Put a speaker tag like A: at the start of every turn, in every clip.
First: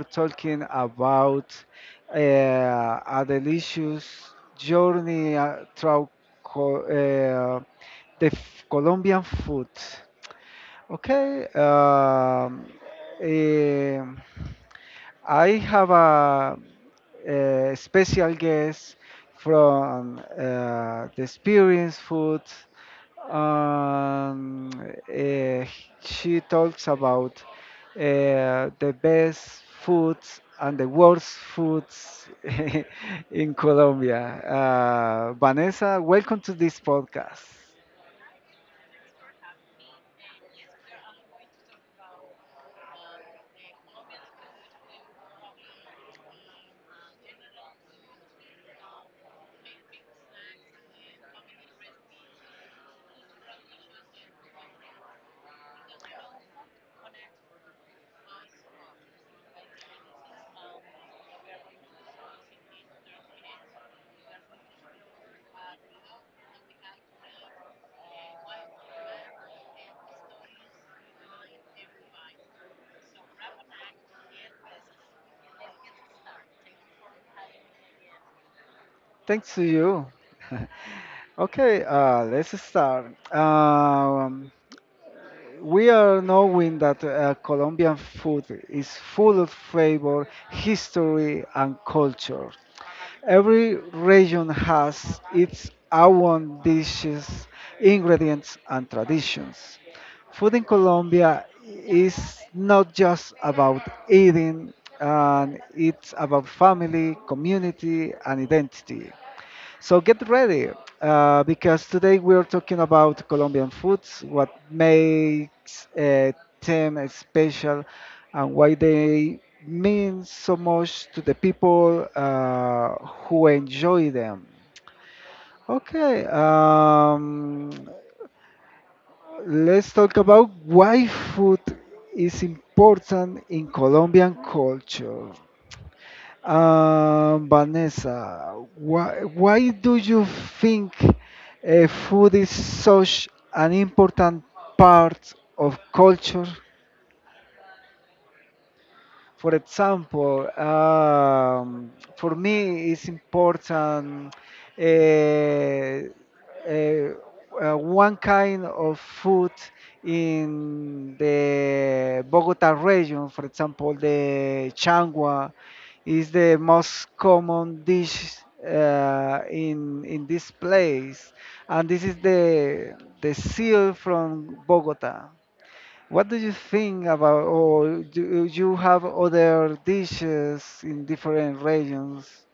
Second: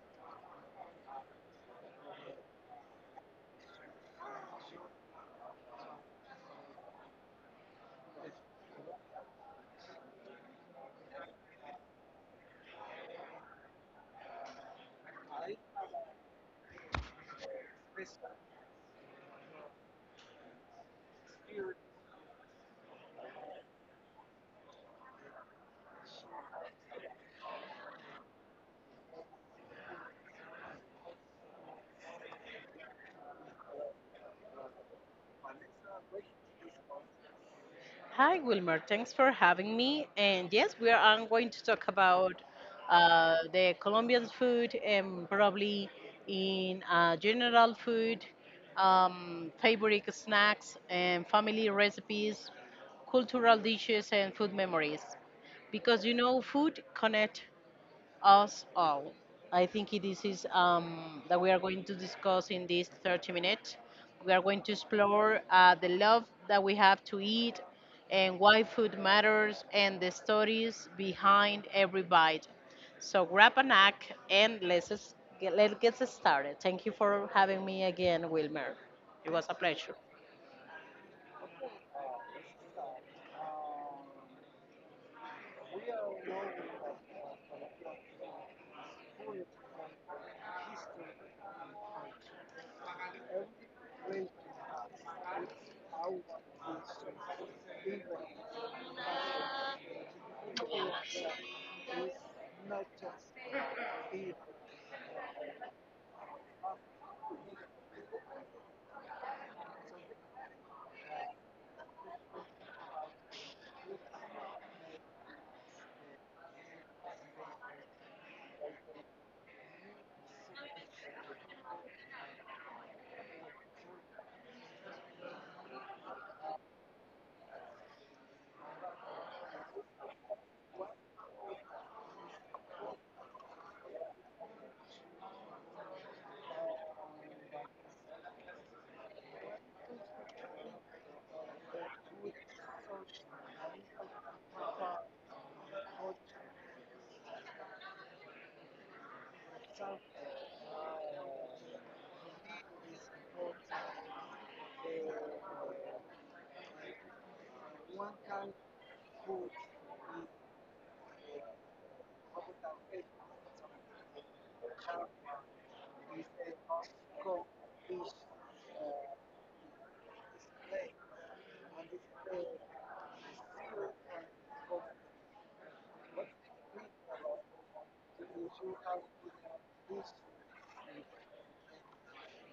A: talking about a delicious journey through co- uh, Colombian food. Okay, um, I have a special guest from the Experience Food. Um, eh, she talks about the best foods and the worst foods in Colombia. Vanessa, welcome to this podcast.
B: Hi, Wilmer. Thanks for having me. And yes, we are I'm going to talk about the Colombian food and probably in general food, favorite snacks and family recipes, cultural dishes and food memories. Because food connect us all. I think this is, that we are going to discuss in this 30 minutes. We are going to explore the love that we have to eat and why food matters and the stories behind every bite. So grab a snack and let's get started. Thank you for having me again, Wilmer. It was a
A: Thanks to
B: pleasure.
A: you. Okay, let's start. Um, we are knowing that Colombian food is full of flavor, history, and culture. Every region has its own dishes, ingredients, and traditions. Food in Colombia is not just about eating, and it's about family, community, and identity. So get ready, because today we're talking about Colombian foods, what makes them special, and why they mean so much to the people who enjoy them. Okay, let's talk about why food is important in Colombian culture. Vanessa, why do you think food is such an important part of culture? For example, for me, it's important uh, uh, one kind of food in the Bogota region, for example, the changua is the most common dish in this place, and this is the seal from Bogota. What do you think about, or do you have other dishes in different regions?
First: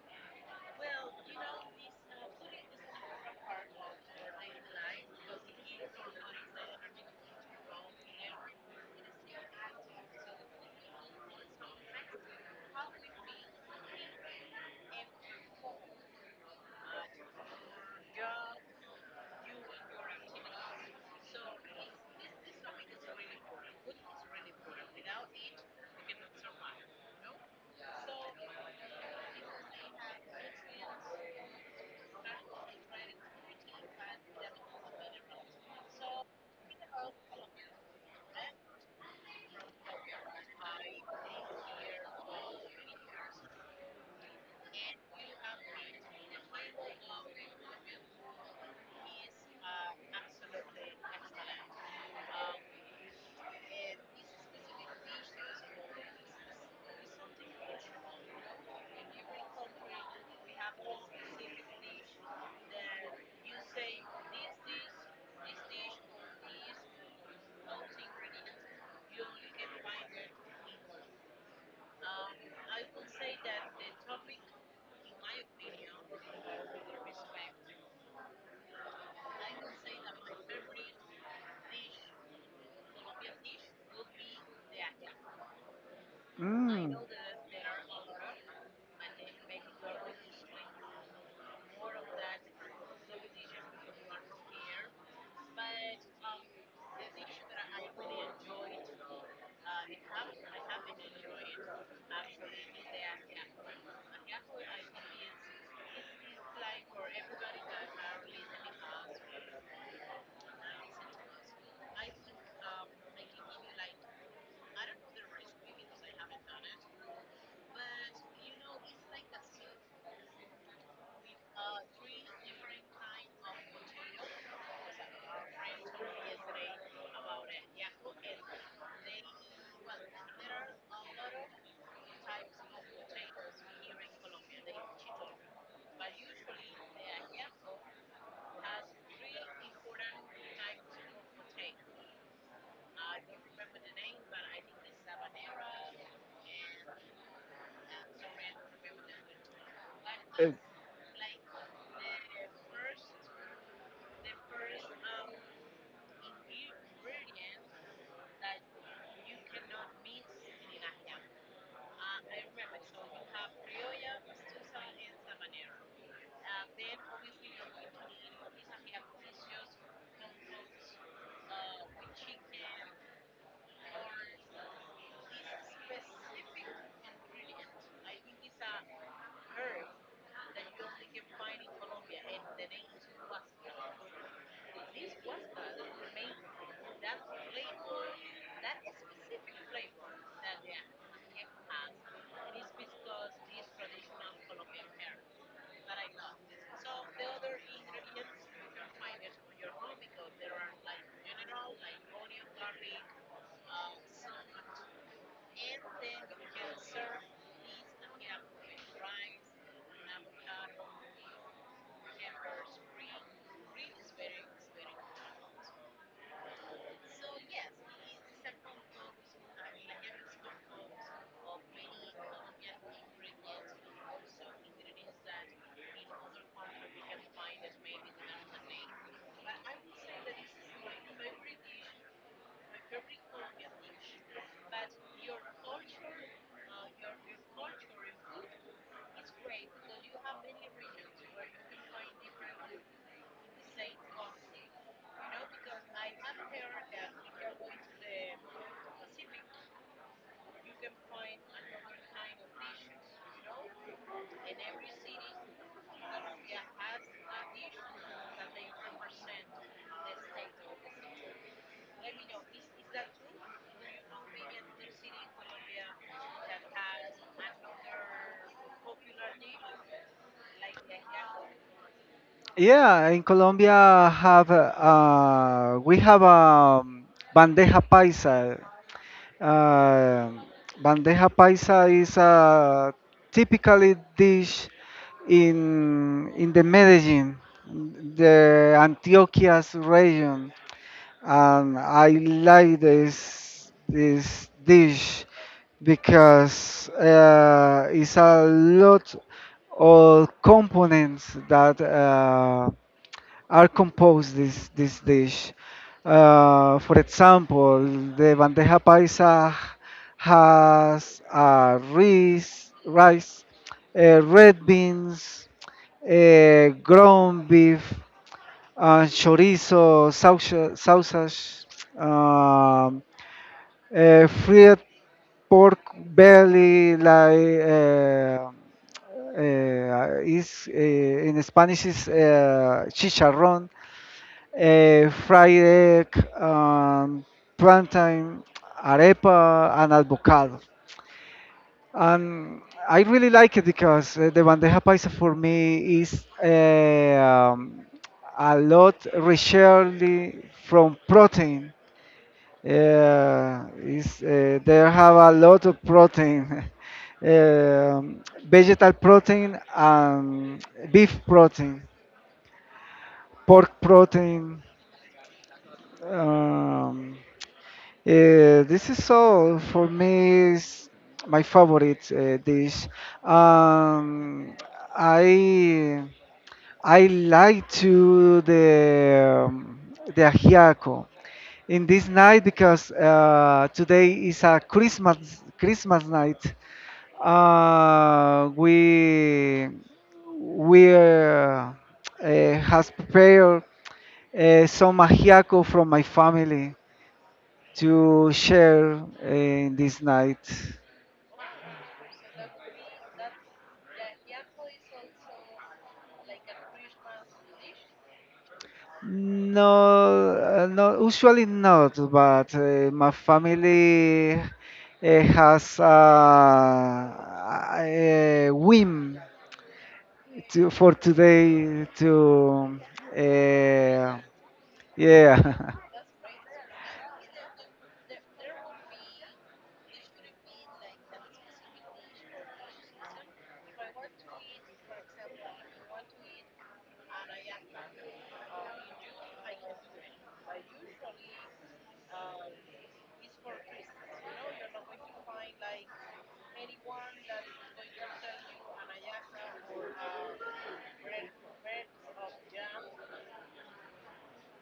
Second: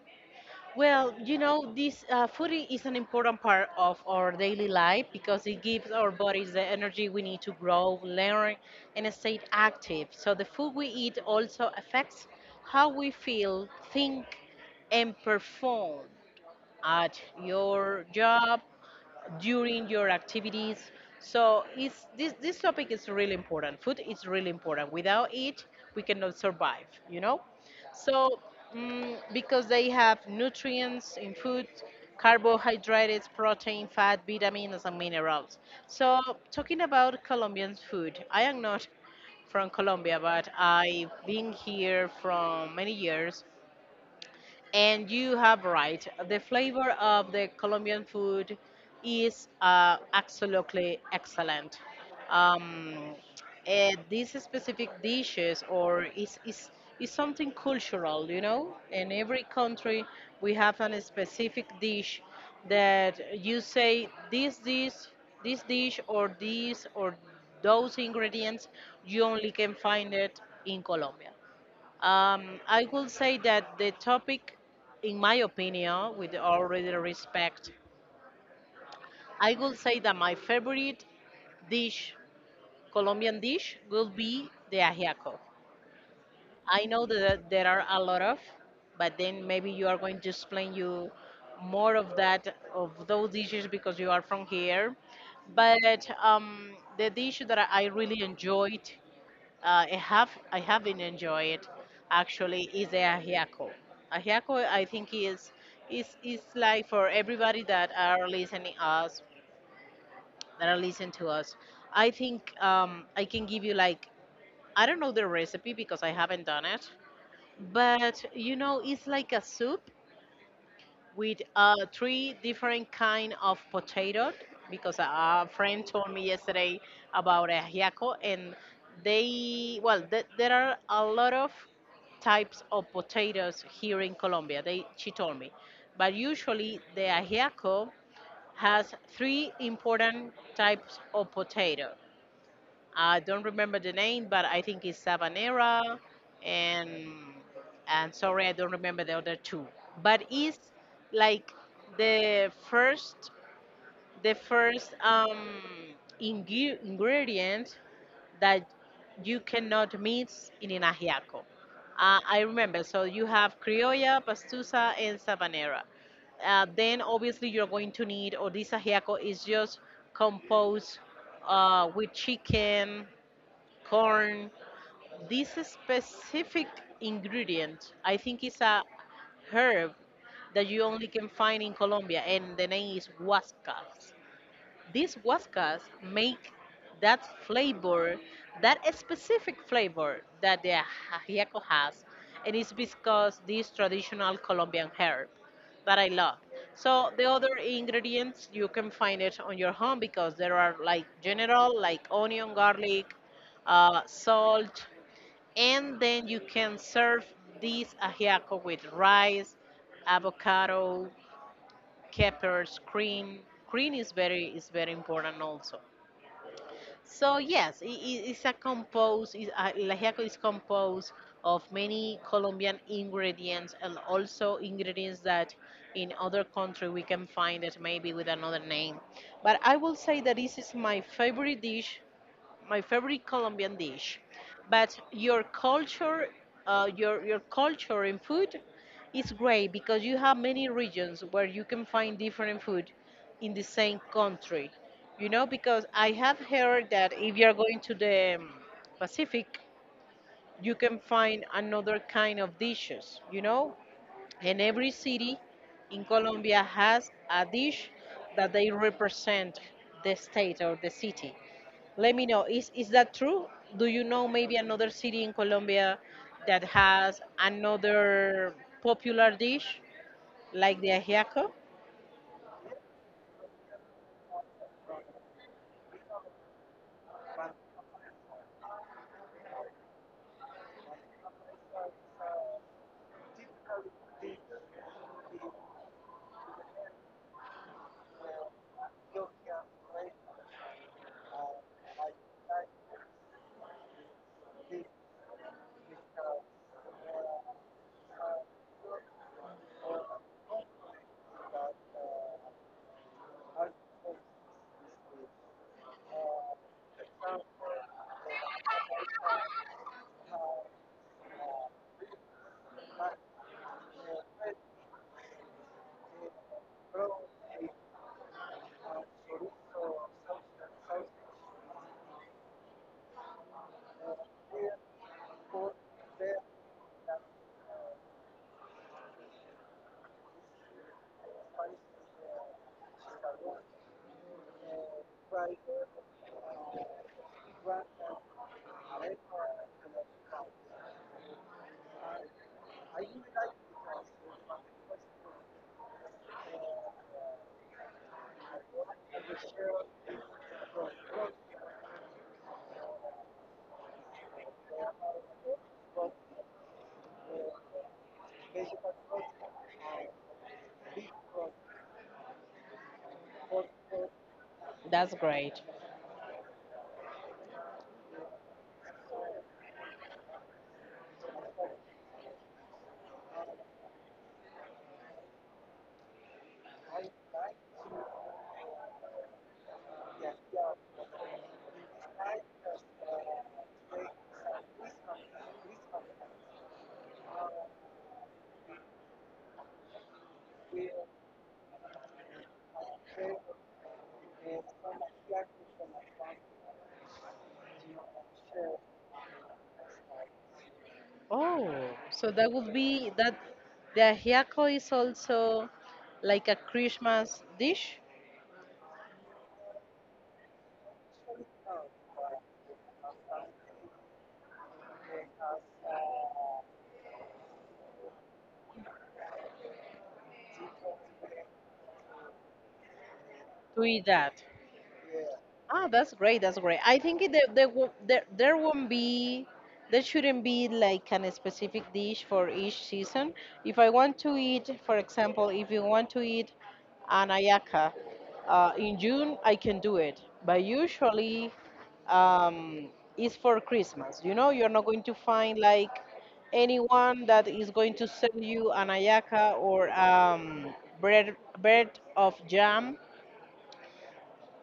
B: Well, you know, this food is an important part of our daily life because it gives our bodies the energy we need to grow, learn, and stay active. So the food we eat also affects how we feel, think, and perform at your job during your activities. So this topic is really important. Food is really important. Without it, we cannot survive, you know? So, because they have nutrients in food, carbohydrates, protein, fat, vitamins, and minerals. So, talking about Colombian food, I am not from Colombia, but I've been here from many years. And you have right. The flavor of the Colombian food is absolutely excellent. Um, these specific dishes or is something cultural, you know? In every country, we have a specific dish that you say this dish or these or those ingredients, you only can find it in Colombia. I would say that the topic, in my opinion, with all due respect, I would say that my favorite dish, Colombian dish, will be the ajiaco. I
A: Mm.
B: know that there are a lot of, but then maybe you are going to explain you more of that of those dishes because you are from here. But the dish that I really enjoyed I have been enjoy it. Actually, is a ahiako. Ahiako, I think is like for everybody that are listening us that are listening to us. I think I can give you like I don't know the recipe because I haven't done it, but you know it's like a soup with three different kind of potato because a friend told me yesterday about ajiaco and they there are a lot of types of potatoes here in Colombia they she told me but usually the ajiaco has three important types of potato.
A: Uh,
B: I don't remember the name, but I think it's Sabanera, and sorry, I don't remember the other two. But
A: Uh,
B: it's like the first, the first ingredient that you cannot mix in an ajiaco. I remember. So you have criolla, pastusa, and sabanera. Then obviously you're going to need, or this ajiaco is just composed with chicken corn. This specific ingredient, I think, is a herb that you only can find in Colombia, and the name is huascas. These waskas make that flavor, that specific flavor that the ajiaco has, and it's because this traditional Colombian herb that I love. So the other ingredients you can find it on your home because there are like general like onion, garlic, salt, and then you can serve this ajiaco with rice, avocado, Keppers, cream. Cream is very important also. So yes, it's a compose. Is, el ajiaco is composed of many Colombian ingredients and also ingredients that in other country we can find it maybe with another name. But I will say that this is my favorite Colombian dish. But your culture, your culture in food, is great because you have many regions where you can find different food in the same country. You know, because I have heard that if you are going to the Pacific, you can find another kind of dishes. You know, and every city in Colombia has a dish that they represent the state or the city. Let me know, is that true? Do you know maybe another city in Colombia that has another popular dish like the ajiaco?
A: yeah, in Colombia have we have bandeja paisa. Uh, bandeja paisa is a typically dish in the Medellin, the Antioquia's region. And I like this dish because it's a lot of components that are composed this dish. For example, the bandeja paisa has rice, red beans, ground beef, chorizo, sausage, um, fried pork belly, like is in Spanish is chicharrón, fried egg, plantain, arepa, and avocado. Um, I really like it because the bandeja paisa for me is a lot richly from protein. Is they have a lot of protein, vegetal protein and beef protein, pork protein.
B: That's great.
A: Um, this is all for me is my favorite dish. Um, I I like to the ajiaco in this night because today is a Christmas night. Uh, we we has prepared some ajiaco from my family to share in this night.
B: Oh, so that would be that the ajiaco is also like a Christmas dish
A: No, no, usually not, but my family has a whim to, for today to,
B: to eat
A: uh,
B: that.
A: yeah.
B: Ah, that's great. That's great. I think there there won't be there shouldn't be like an specific dish for each season. If I want to eat, for example, if you want to eat an ayaka in June, I can do it. But usually, um, it's for Christmas. You know, you're not going to find like anyone that is going to sell you an ayaka or bread bread of jam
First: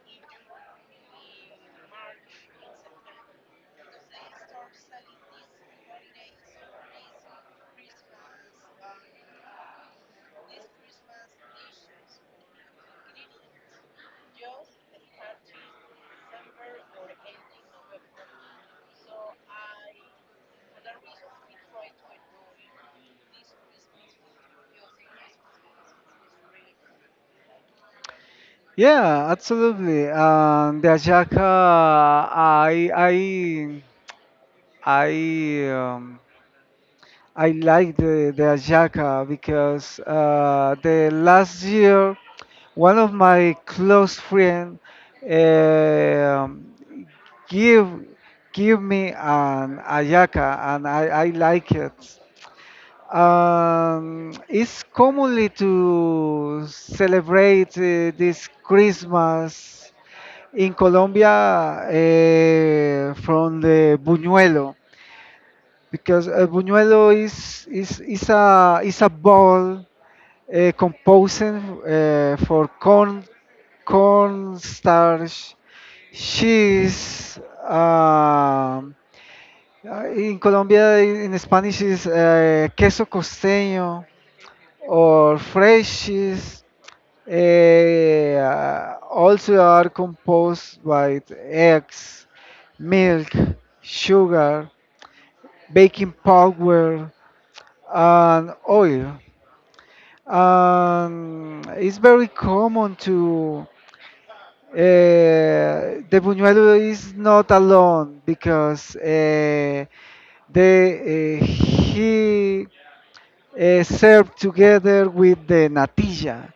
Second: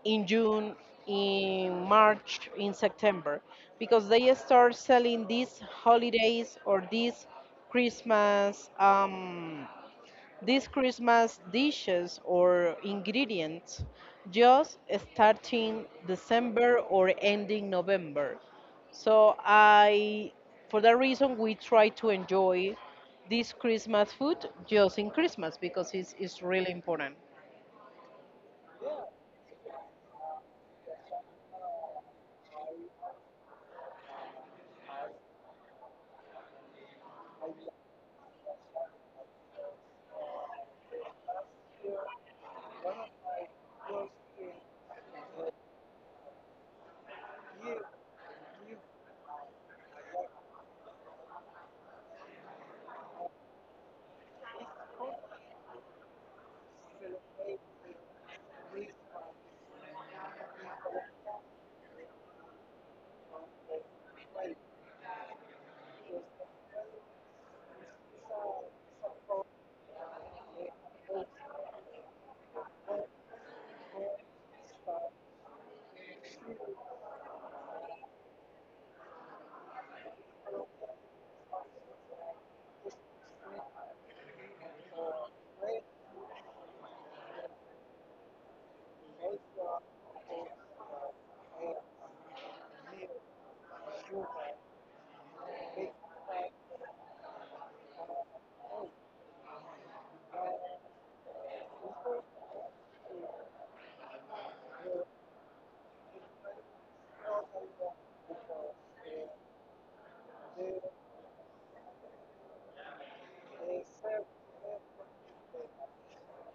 B: in June, in March, in September, because they start selling these holidays or Christmas, um, these Christmas dishes or ingredients just starting December or ending November. So I, for that reason, we try to enjoy this Christmas food just in Christmas because it's really important.
A: Yeah, absolutely. The Ajaka, I, um, I like the Ayaka because the last year, one of my close friends um give give me an Ayaka, and I like it. It's commonly to celebrate this Christmas in Colombia from the Buñuelo because Buñuelo is is a ball composing for corn starch, cheese. um, in Colombia in Spanish is queso costeño or fresh cheese. Also are composed by eggs, milk, sugar, baking powder, and oil. And it's very common to the Buñuelo is not alone because they he served together with the natilla.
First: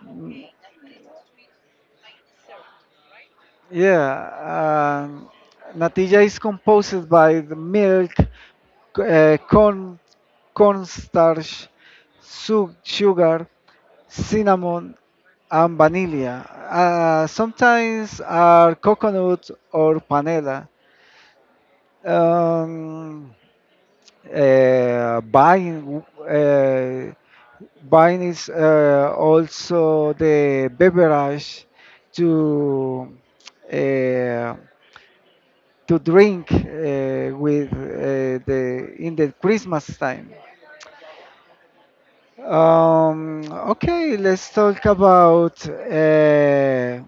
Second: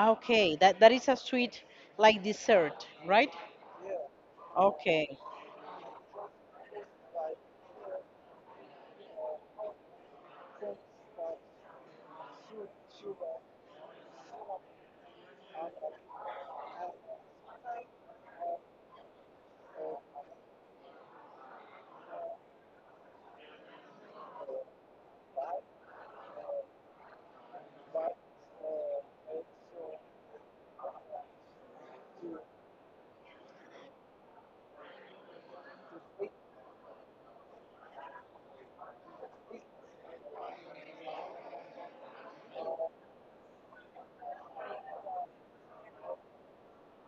B: Okay, that that is a sweet like dessert, right?
A: Yeah,
B: Okay.
A: natilla is composed by the milk, corn, cornstarch, sugar, cinnamon, and vanilla. Sometimes are coconut or panela. Um, uh, buying, uh, buying is also the beverage to uh, to drink with the in the Christmas time. Um, okay, let's talk about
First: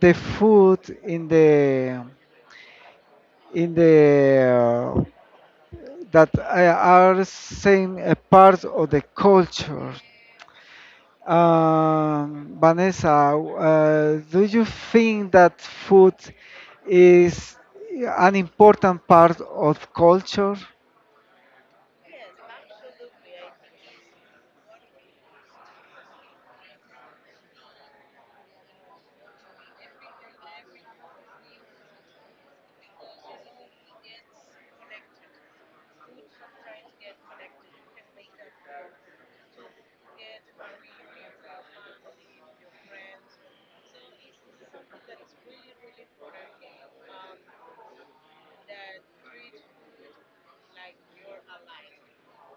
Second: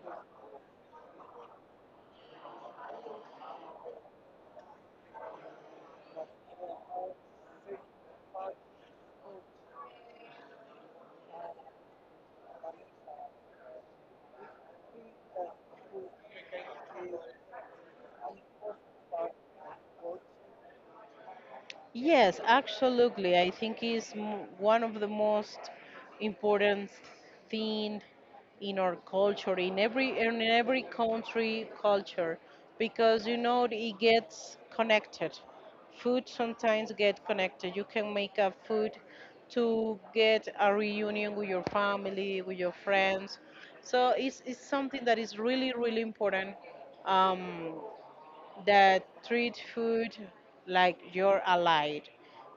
A: the food in the that are same a part of the culture. Vanessa, do you think that food is an important part of culture?
B: Yes, absolutely. I think one of the most important thing in our culture, in every country culture, because you know it gets connected. Food sometimes get connected. You can make a food to get a reunion with your family, with your friends. So it's something that is really really important. Um, that treat food like you're allied.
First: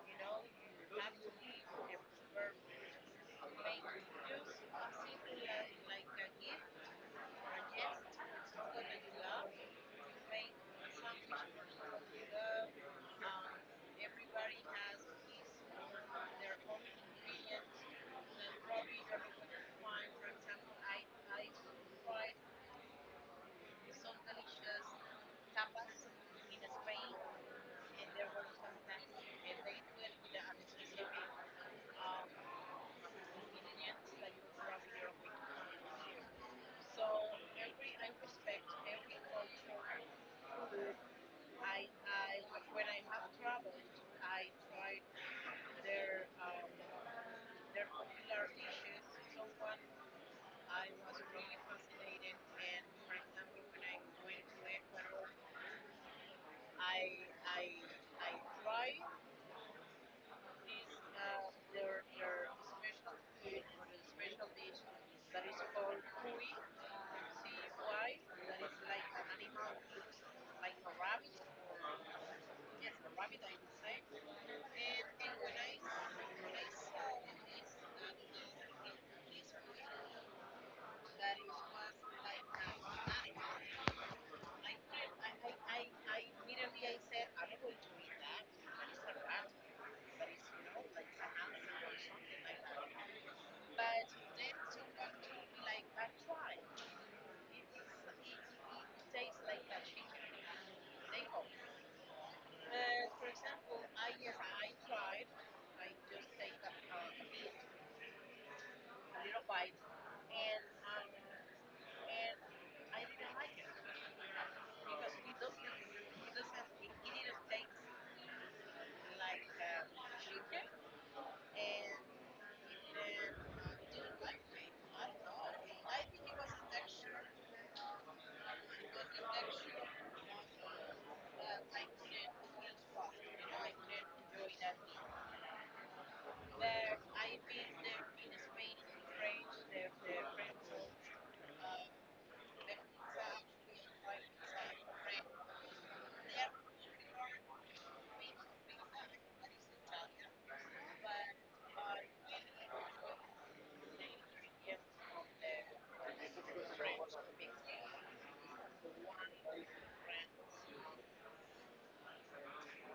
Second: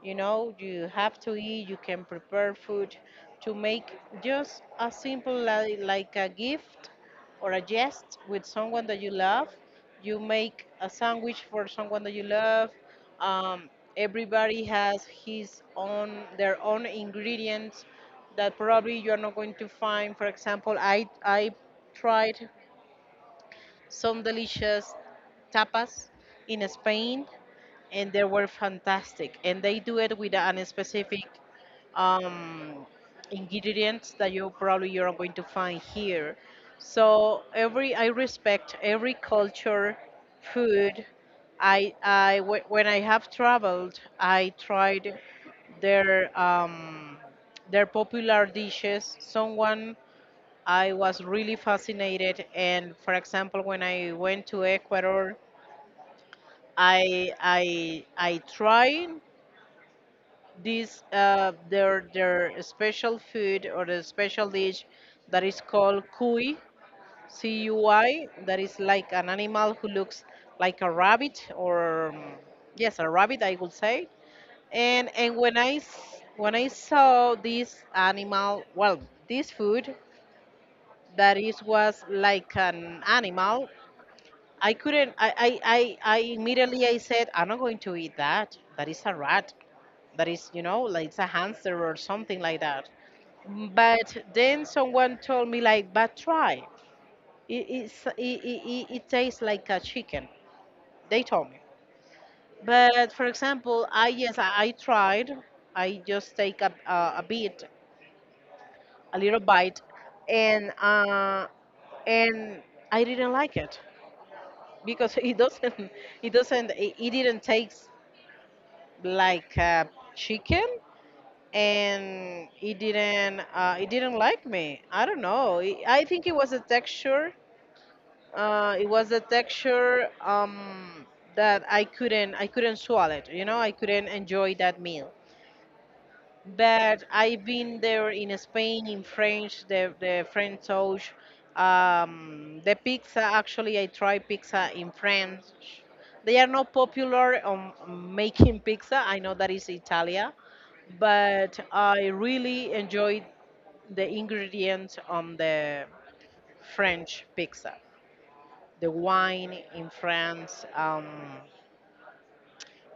B: You know, you have to eat, you can prepare food to make just a simple like a gift or a jest with someone that you love. You make a sandwich for someone that you love. Um, everybody has his own their own ingredients that probably you're not going to find. For example, I tried some delicious tapas in Spain, and they were fantastic. And they do it with an specific um, ingredients that you're not going to find here. So every I respect every culture, food. When I have traveled, I tried their um, their popular dishes. Someone I was really fascinated. And for example, when I went to Ecuador, I tried this their special food or the special dish that is called cuy, C U I. That is like an animal who looks like a rabbit or yes, a rabbit I would say. And when when I saw this animal, well, this food that is was like an animal I couldn't. I immediately I said, I'm not going to eat that. That is a rat. That is, you know, like it's a hamster or something like that. But then someone told me like, but try. It, it's, it tastes like a chicken. They told me. But for example, I yes, I tried. I just take a bit, a little bite, and and I didn't like it because it doesn't it didn't taste like chicken and it didn't like me. I don't know I think it was a texture it was a texture that I couldn't swallow it, you know. I couldn't enjoy that meal, but I've been there in Spain, in French, the French sauce. The pizza, actually I tried pizza in France. They are not popular on making pizza. I know that is Italia, but I really enjoyed the ingredients on the French pizza. The wine in France,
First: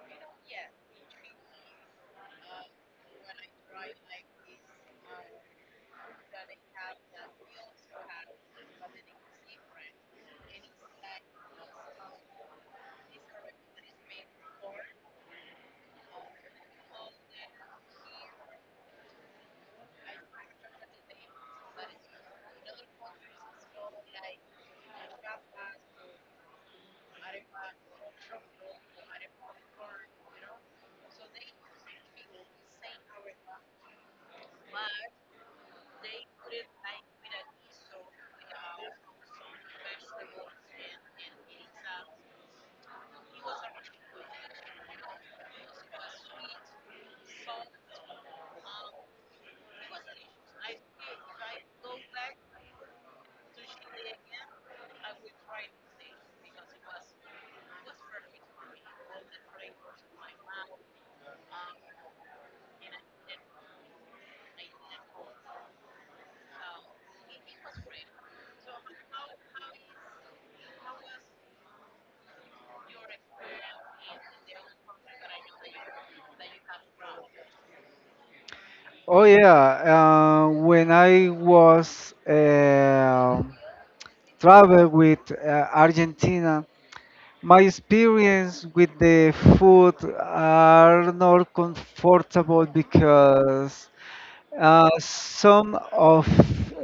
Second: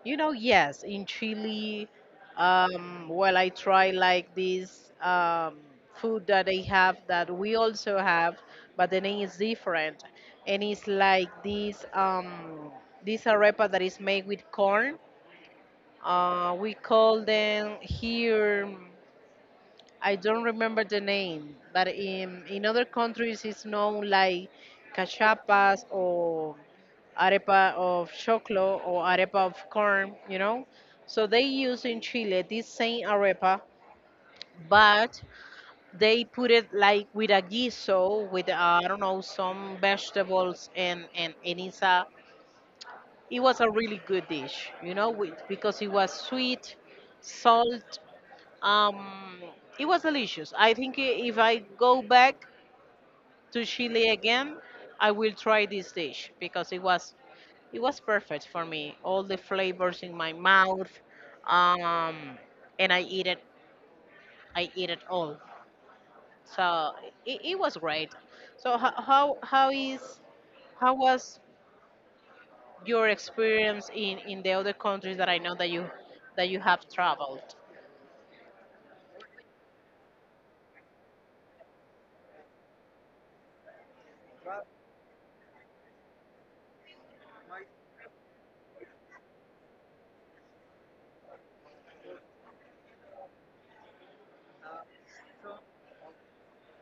B: you know, yes, in Chile. Well, I try like this food that they have that we also have, but the name is different, and it's like this this arepa that is made with corn. We call them here. I don't remember the name, but in other countries it's known like cachapas or arepa of choclo or arepa of corn, you know. So they use in Chile this same arepa, but they put it like with a guiso, with I don't know some vegetables and it's it was a really good dish, you know, with, because it was sweet, salt, um, it was delicious. I think if I go back to Chile again, I will try this dish because it was perfect for me. All the flavors in my mouth, um, and I eat it. I eat it all. So it was great. So how is how was your experience in the other countries that I know that you have traveled?
A: Oh yeah, when I was travel with Argentina, my experience with the food are not comfortable because some of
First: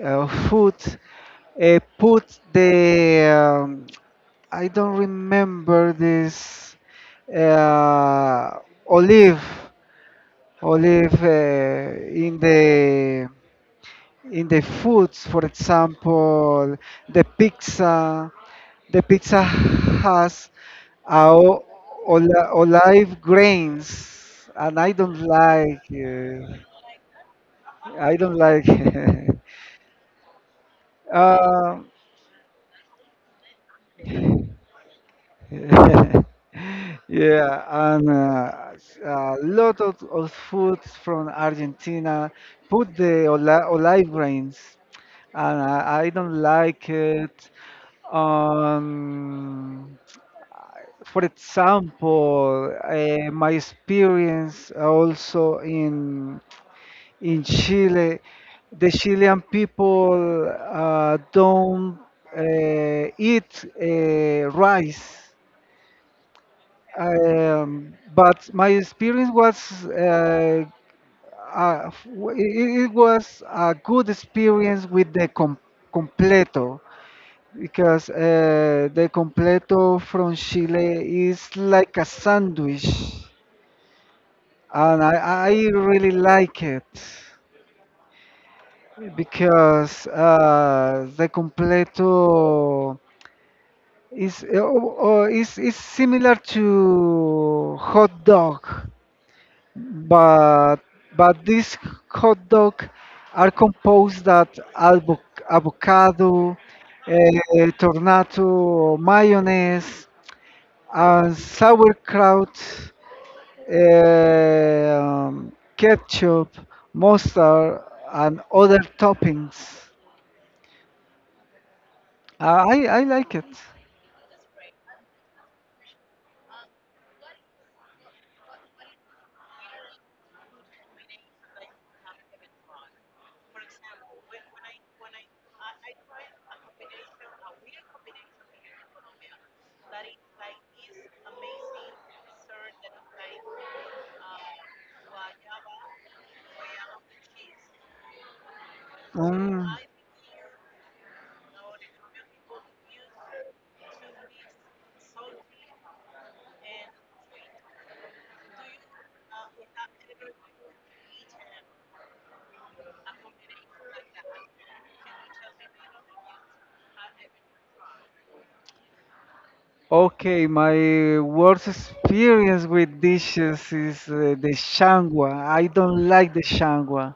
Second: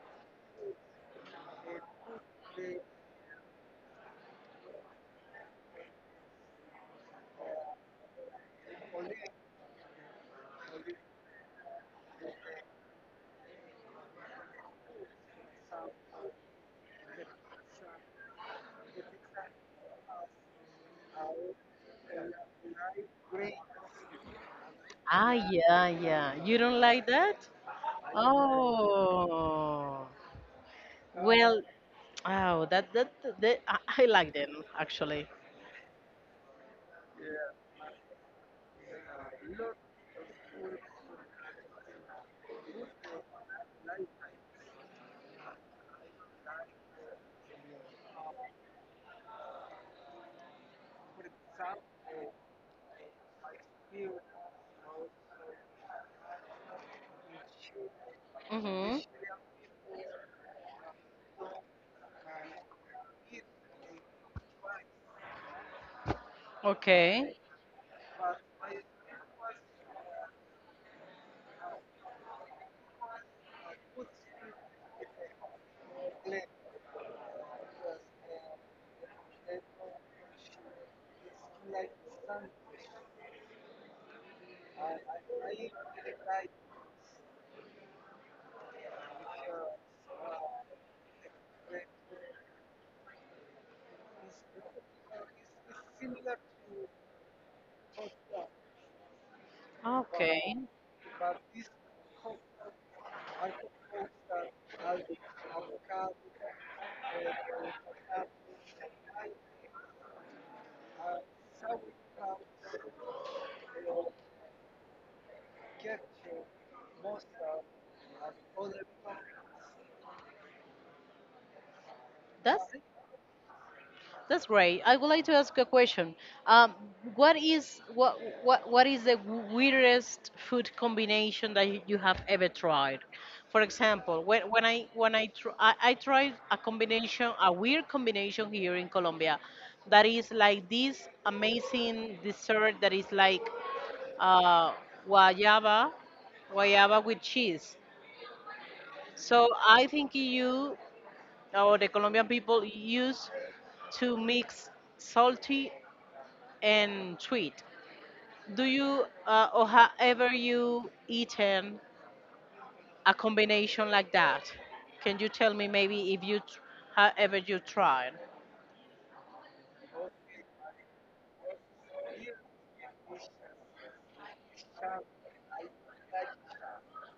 A: food put the um, I don't remember this uh, olive olive in the foods, for example, the pizza. The pizza has uh, o- olive grains, and I don't
B: Ah,
A: like.
B: yeah, yeah. You don't like that?
A: I don't like.
B: Oh. Well,
A: Um,
B: oh, that I like them actually.
A: yeah, and a lot of foods from Argentina put the olive grains, and I don't like it. Um, for example, my experience also in Chile, the
B: Hmm.
A: Chilean people don't eat rice.
B: Okay.
A: But my experience was uh, it, it was a good experience with the completo because the completo from Chile is like a sandwich and I really like it because the completo is is similar to hot dog,
B: Okay.
A: but but these hot dog are composed that avocado, tornado, mayonnaise, and sauerkraut, ketchup, mustard, and other toppings.
B: That's
A: I like it.
B: that's great. I would like to ask a question. Um, what is what is the weirdest food combination that you have ever tried? For example, when I tried a combination, a weird combination here in Colombia, that is like this amazing dessert that is like uh, guayaba, guayaba, with cheese. So
A: Mm.
B: I think you or the Colombian people use to mix salty and sweet. Do you or have ever you eaten a combination like that? Can you tell me maybe if have ever you tried?
A: Okay, my worst experience with dishes is the shangwa. I don't like the shangwa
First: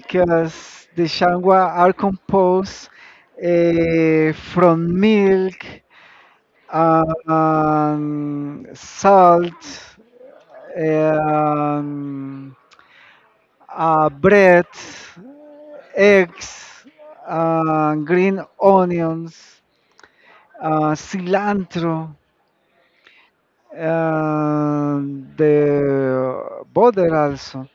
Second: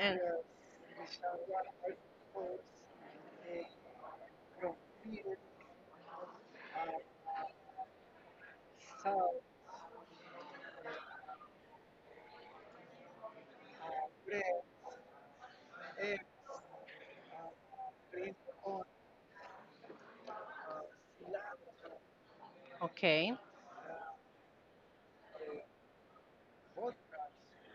B: And
A: the shangwa are composed from milk, salt, um, bread, eggs, green onions, cilantro,
B: okay,
A: and the butter also.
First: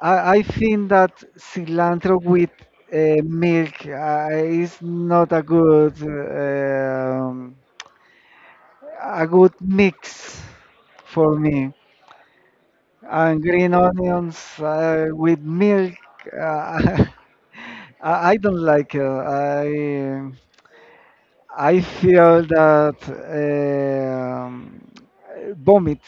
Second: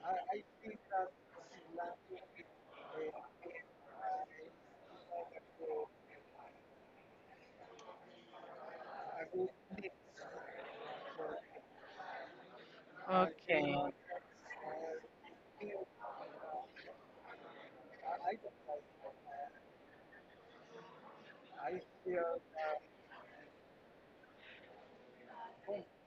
A: I think that cilantro with milk is not a good a good mix for me. And green
B: okay.
A: onions with milk, uh, I don't like it. I feel that um, vomit.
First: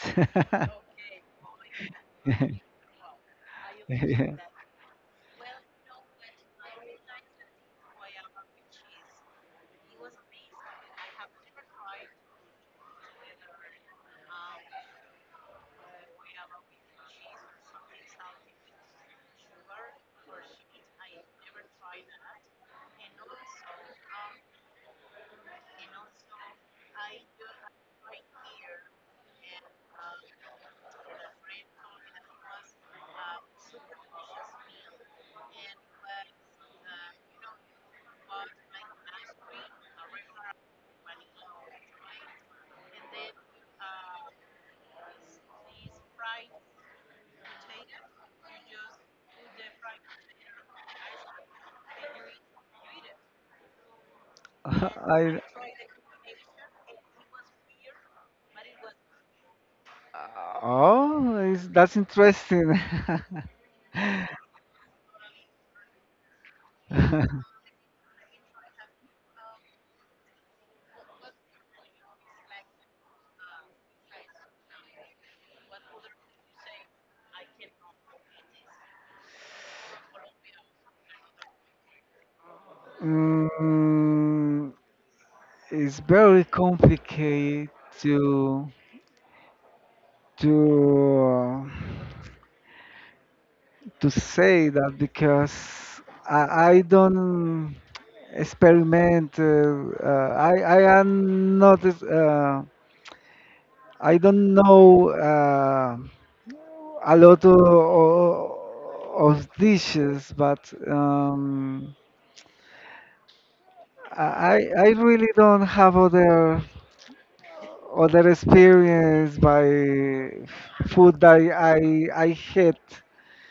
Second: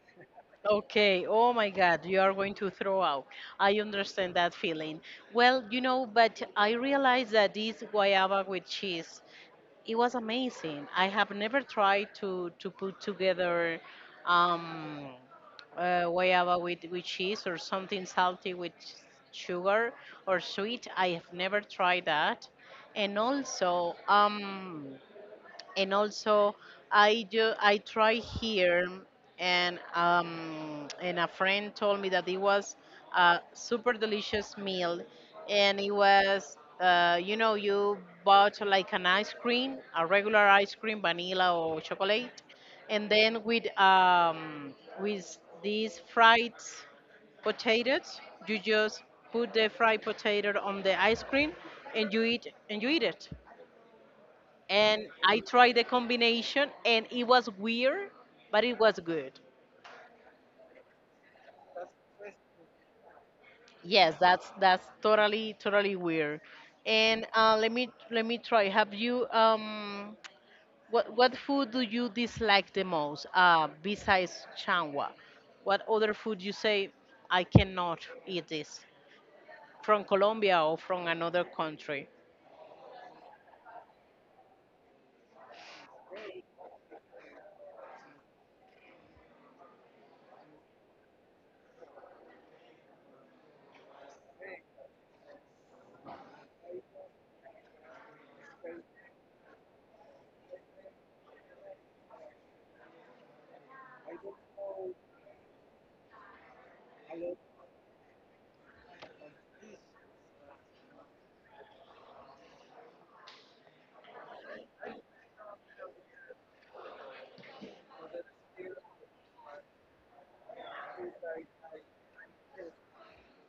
B: Okay, oh my God, you are going to throw out. I
A: Yeah.
B: understand that feeling. Well, you know, but I realized that this guayaba with cheese, it was amazing. I have never tried to put together um, guayaba with cheese or something salty with sugar or sweet. I have never tried that. And also, and also I tried here and a friend told me that it was a super delicious meal and it was you know you bought like an ice cream a regular ice cream vanilla or chocolate and then with these fried potatoes you just put the fried potato on the ice cream and you eat it and
A: I,
B: I tried the combination, and it was weird, but it was good.
A: oh, is that's interesting.
B: Yes, that's totally weird. And let me try. Have you what food do you dislike the most? Besides changua, what other food you say I cannot eat this from Colombia or from another country?
A: Mm, it's very complicated to to to say that because I don't experiment. I am not. I don't know a lot of dishes, but I really don't have other experience by food that I hate.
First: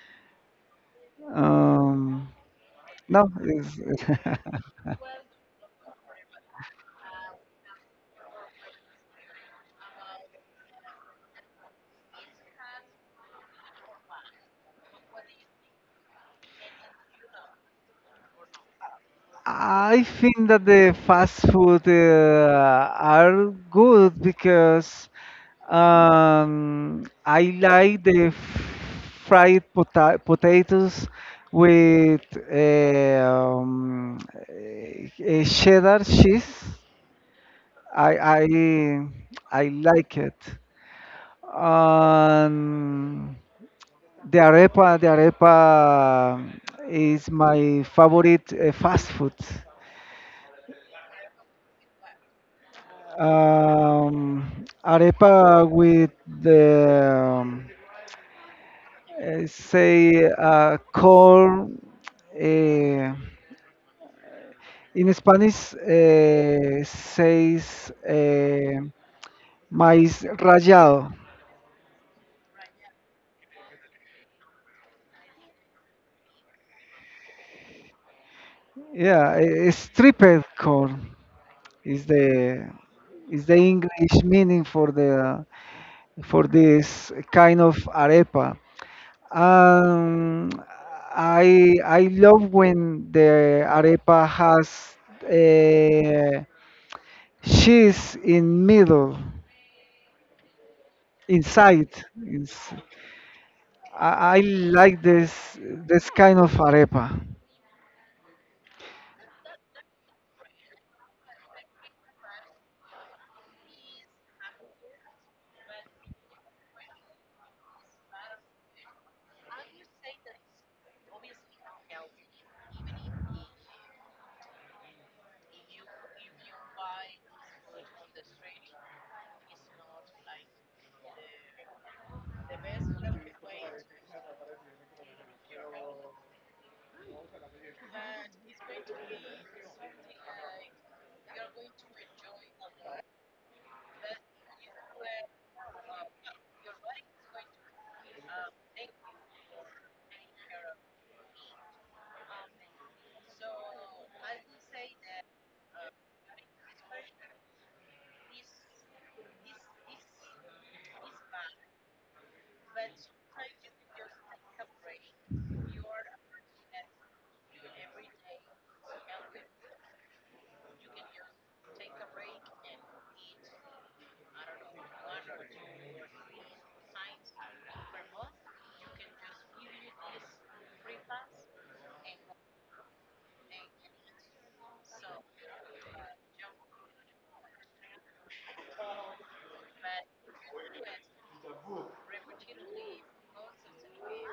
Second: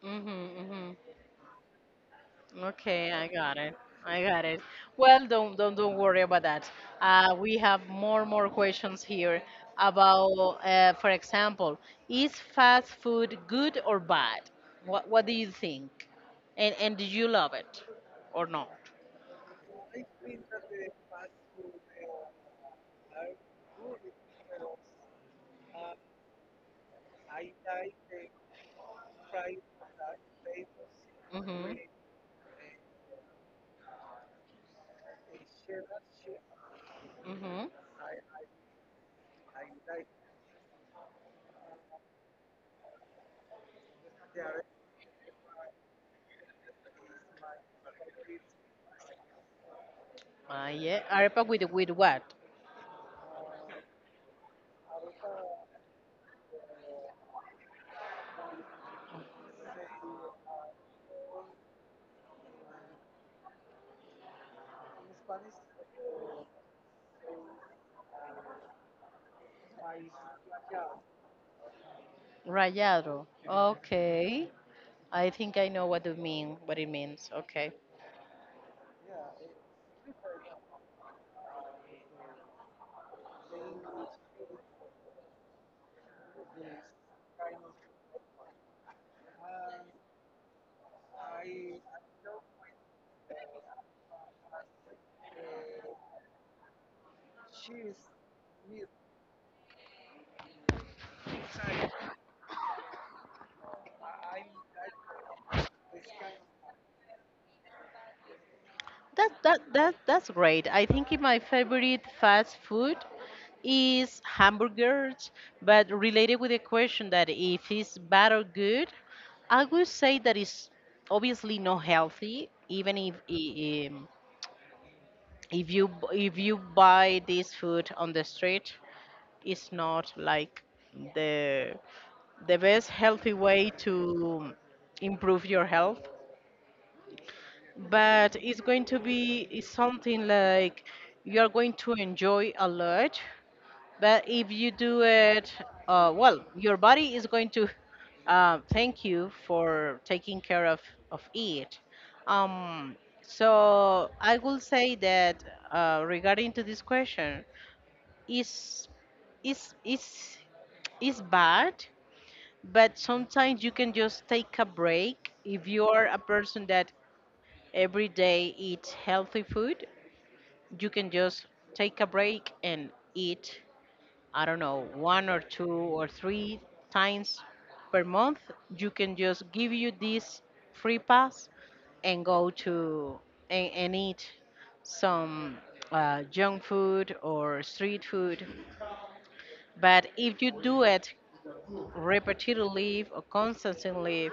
B: Mm-hmm, mm-hmm.
A: Um,
B: Okay, I
A: no,
B: got it.
A: it's
B: I got it. Well, don't worry about that. We have more questions here about, for example, is fast food good or bad? What do you think? And do you love it or not?
A: I think that the fast food are good because I like the fried potatoes
B: Mhm.
A: with eh, um, cheddar cheese.
B: Mhm.
A: I I I like it. Um, the arepa is my favorite fast food.
B: Ah, yeah. Arepa with what?
A: Um, arepa with the say corn, eh, in Spanish says maíz rallado.
B: Rayado. Okay. I think I know what you mean. What it means. Okay.
A: Yeah, stripped corn is the English meaning for the for this kind of arepa. Um, I love when the arepa has uh, cheese in middle inside. It's, I like this kind of arepa.
B: That's great. I think in my favorite fast food is hamburgers, but related with the question that if it's bad or good, I would say that it's obviously not healthy, even if if you buy this food on the street, it's not like the the best healthy way to improve your health. But it's going to be it's something like you're going to enjoy a lot, but if you do it well your body is going to thank you for taking care of it. um, so I will say that regarding to this question is is is is bad, but sometimes you can just take a break if you are a person that every day eat healthy food, you can just take a break and eat, I don't know, one or two or three times per month. You can just give you this free pass and go to and eat some junk food or street food. But if you do it repetitively or constantly,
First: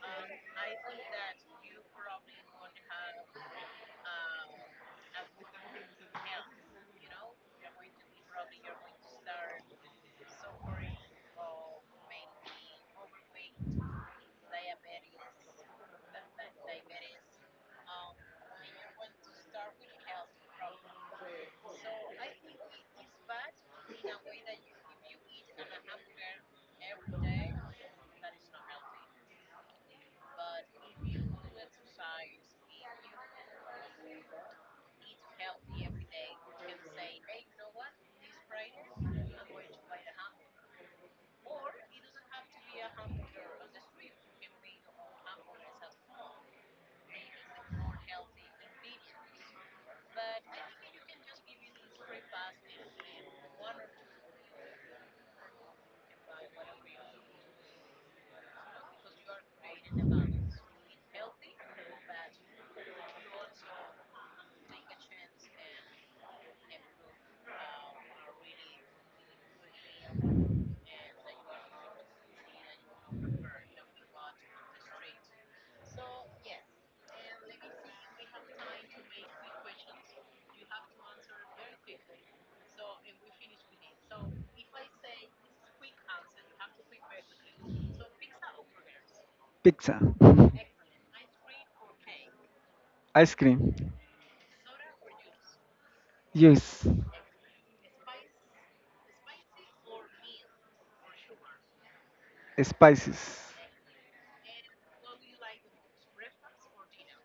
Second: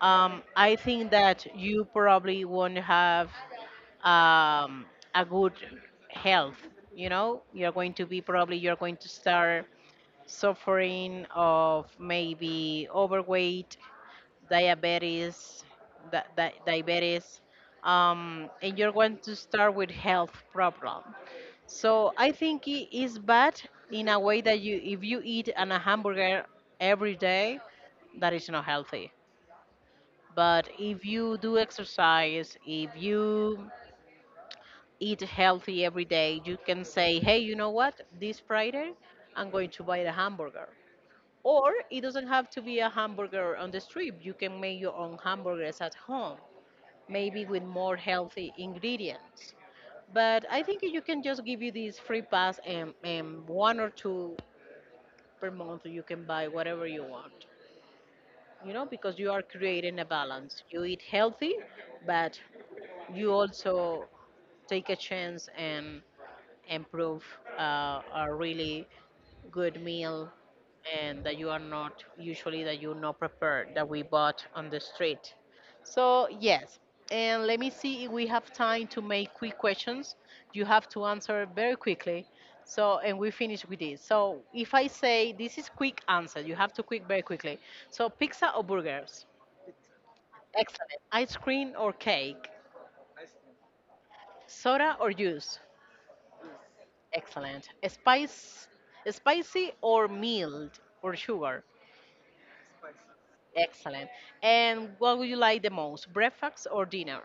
B: I think that you probably won't have um, a good health. You know, you're going to be probably you're going to start suffering of maybe overweight, diabetes, diabetes. And you're going to start with health problem, so I think it is bad in a way that you if you eat an, a hamburger every day, that is not healthy. But if you do exercise, if you eat healthy every day. You can say, hey, you know what? This Friday, I'm going to buy a hamburger. Or it doesn't have to be a hamburger on the street. You can make your own hamburgers at home, maybe with more healthy ingredients. But I think you can just give you this free pass and one or two per month you can buy whatever you want. You know, because you are creating a balance. You eat healthy, but you also take a chance and improve a really good meal and that you are not usually that you not prepared that we bought on the street. So yes, and let me see if we have time to make quick questions. You have to answer very quickly. So and we finish with this. So if I say this is quick answer, you have to quick very quickly. So pizza or burgers?
A: Pizza.
B: Excellent. Ice cream or cake?
A: Ice cream.
B: Soda or juice?
A: Yes.
B: Excellent. Spice, spicy or mild or sugar?
A: Spices.
B: Excellent. And what would you like the most, breakfast or dinner?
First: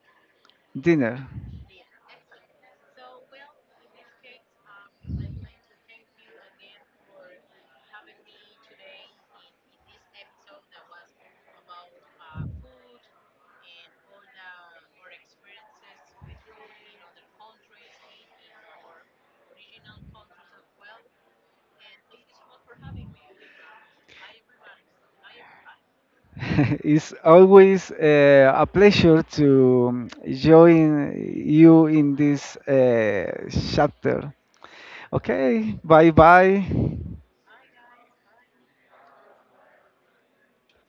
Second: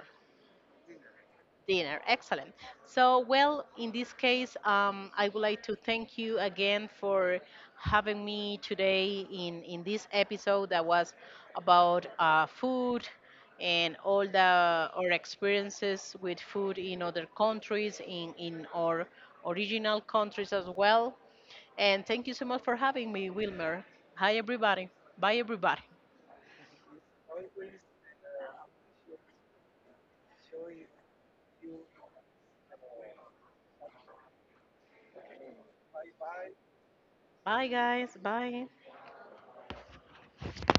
A: Dinner.
B: Dinner. Excellent. So, well, in this case, I would like to thank you again for having me today in this episode that was about food and all the our experiences with food in other countries, in our original countries as well. And thank you so much for having me, Wilmer. Hi, everybody. Bye, everybody.
A: It's always a pleasure to join you in this chapter. Okay, bye bye.
B: Bye, guys. Bye.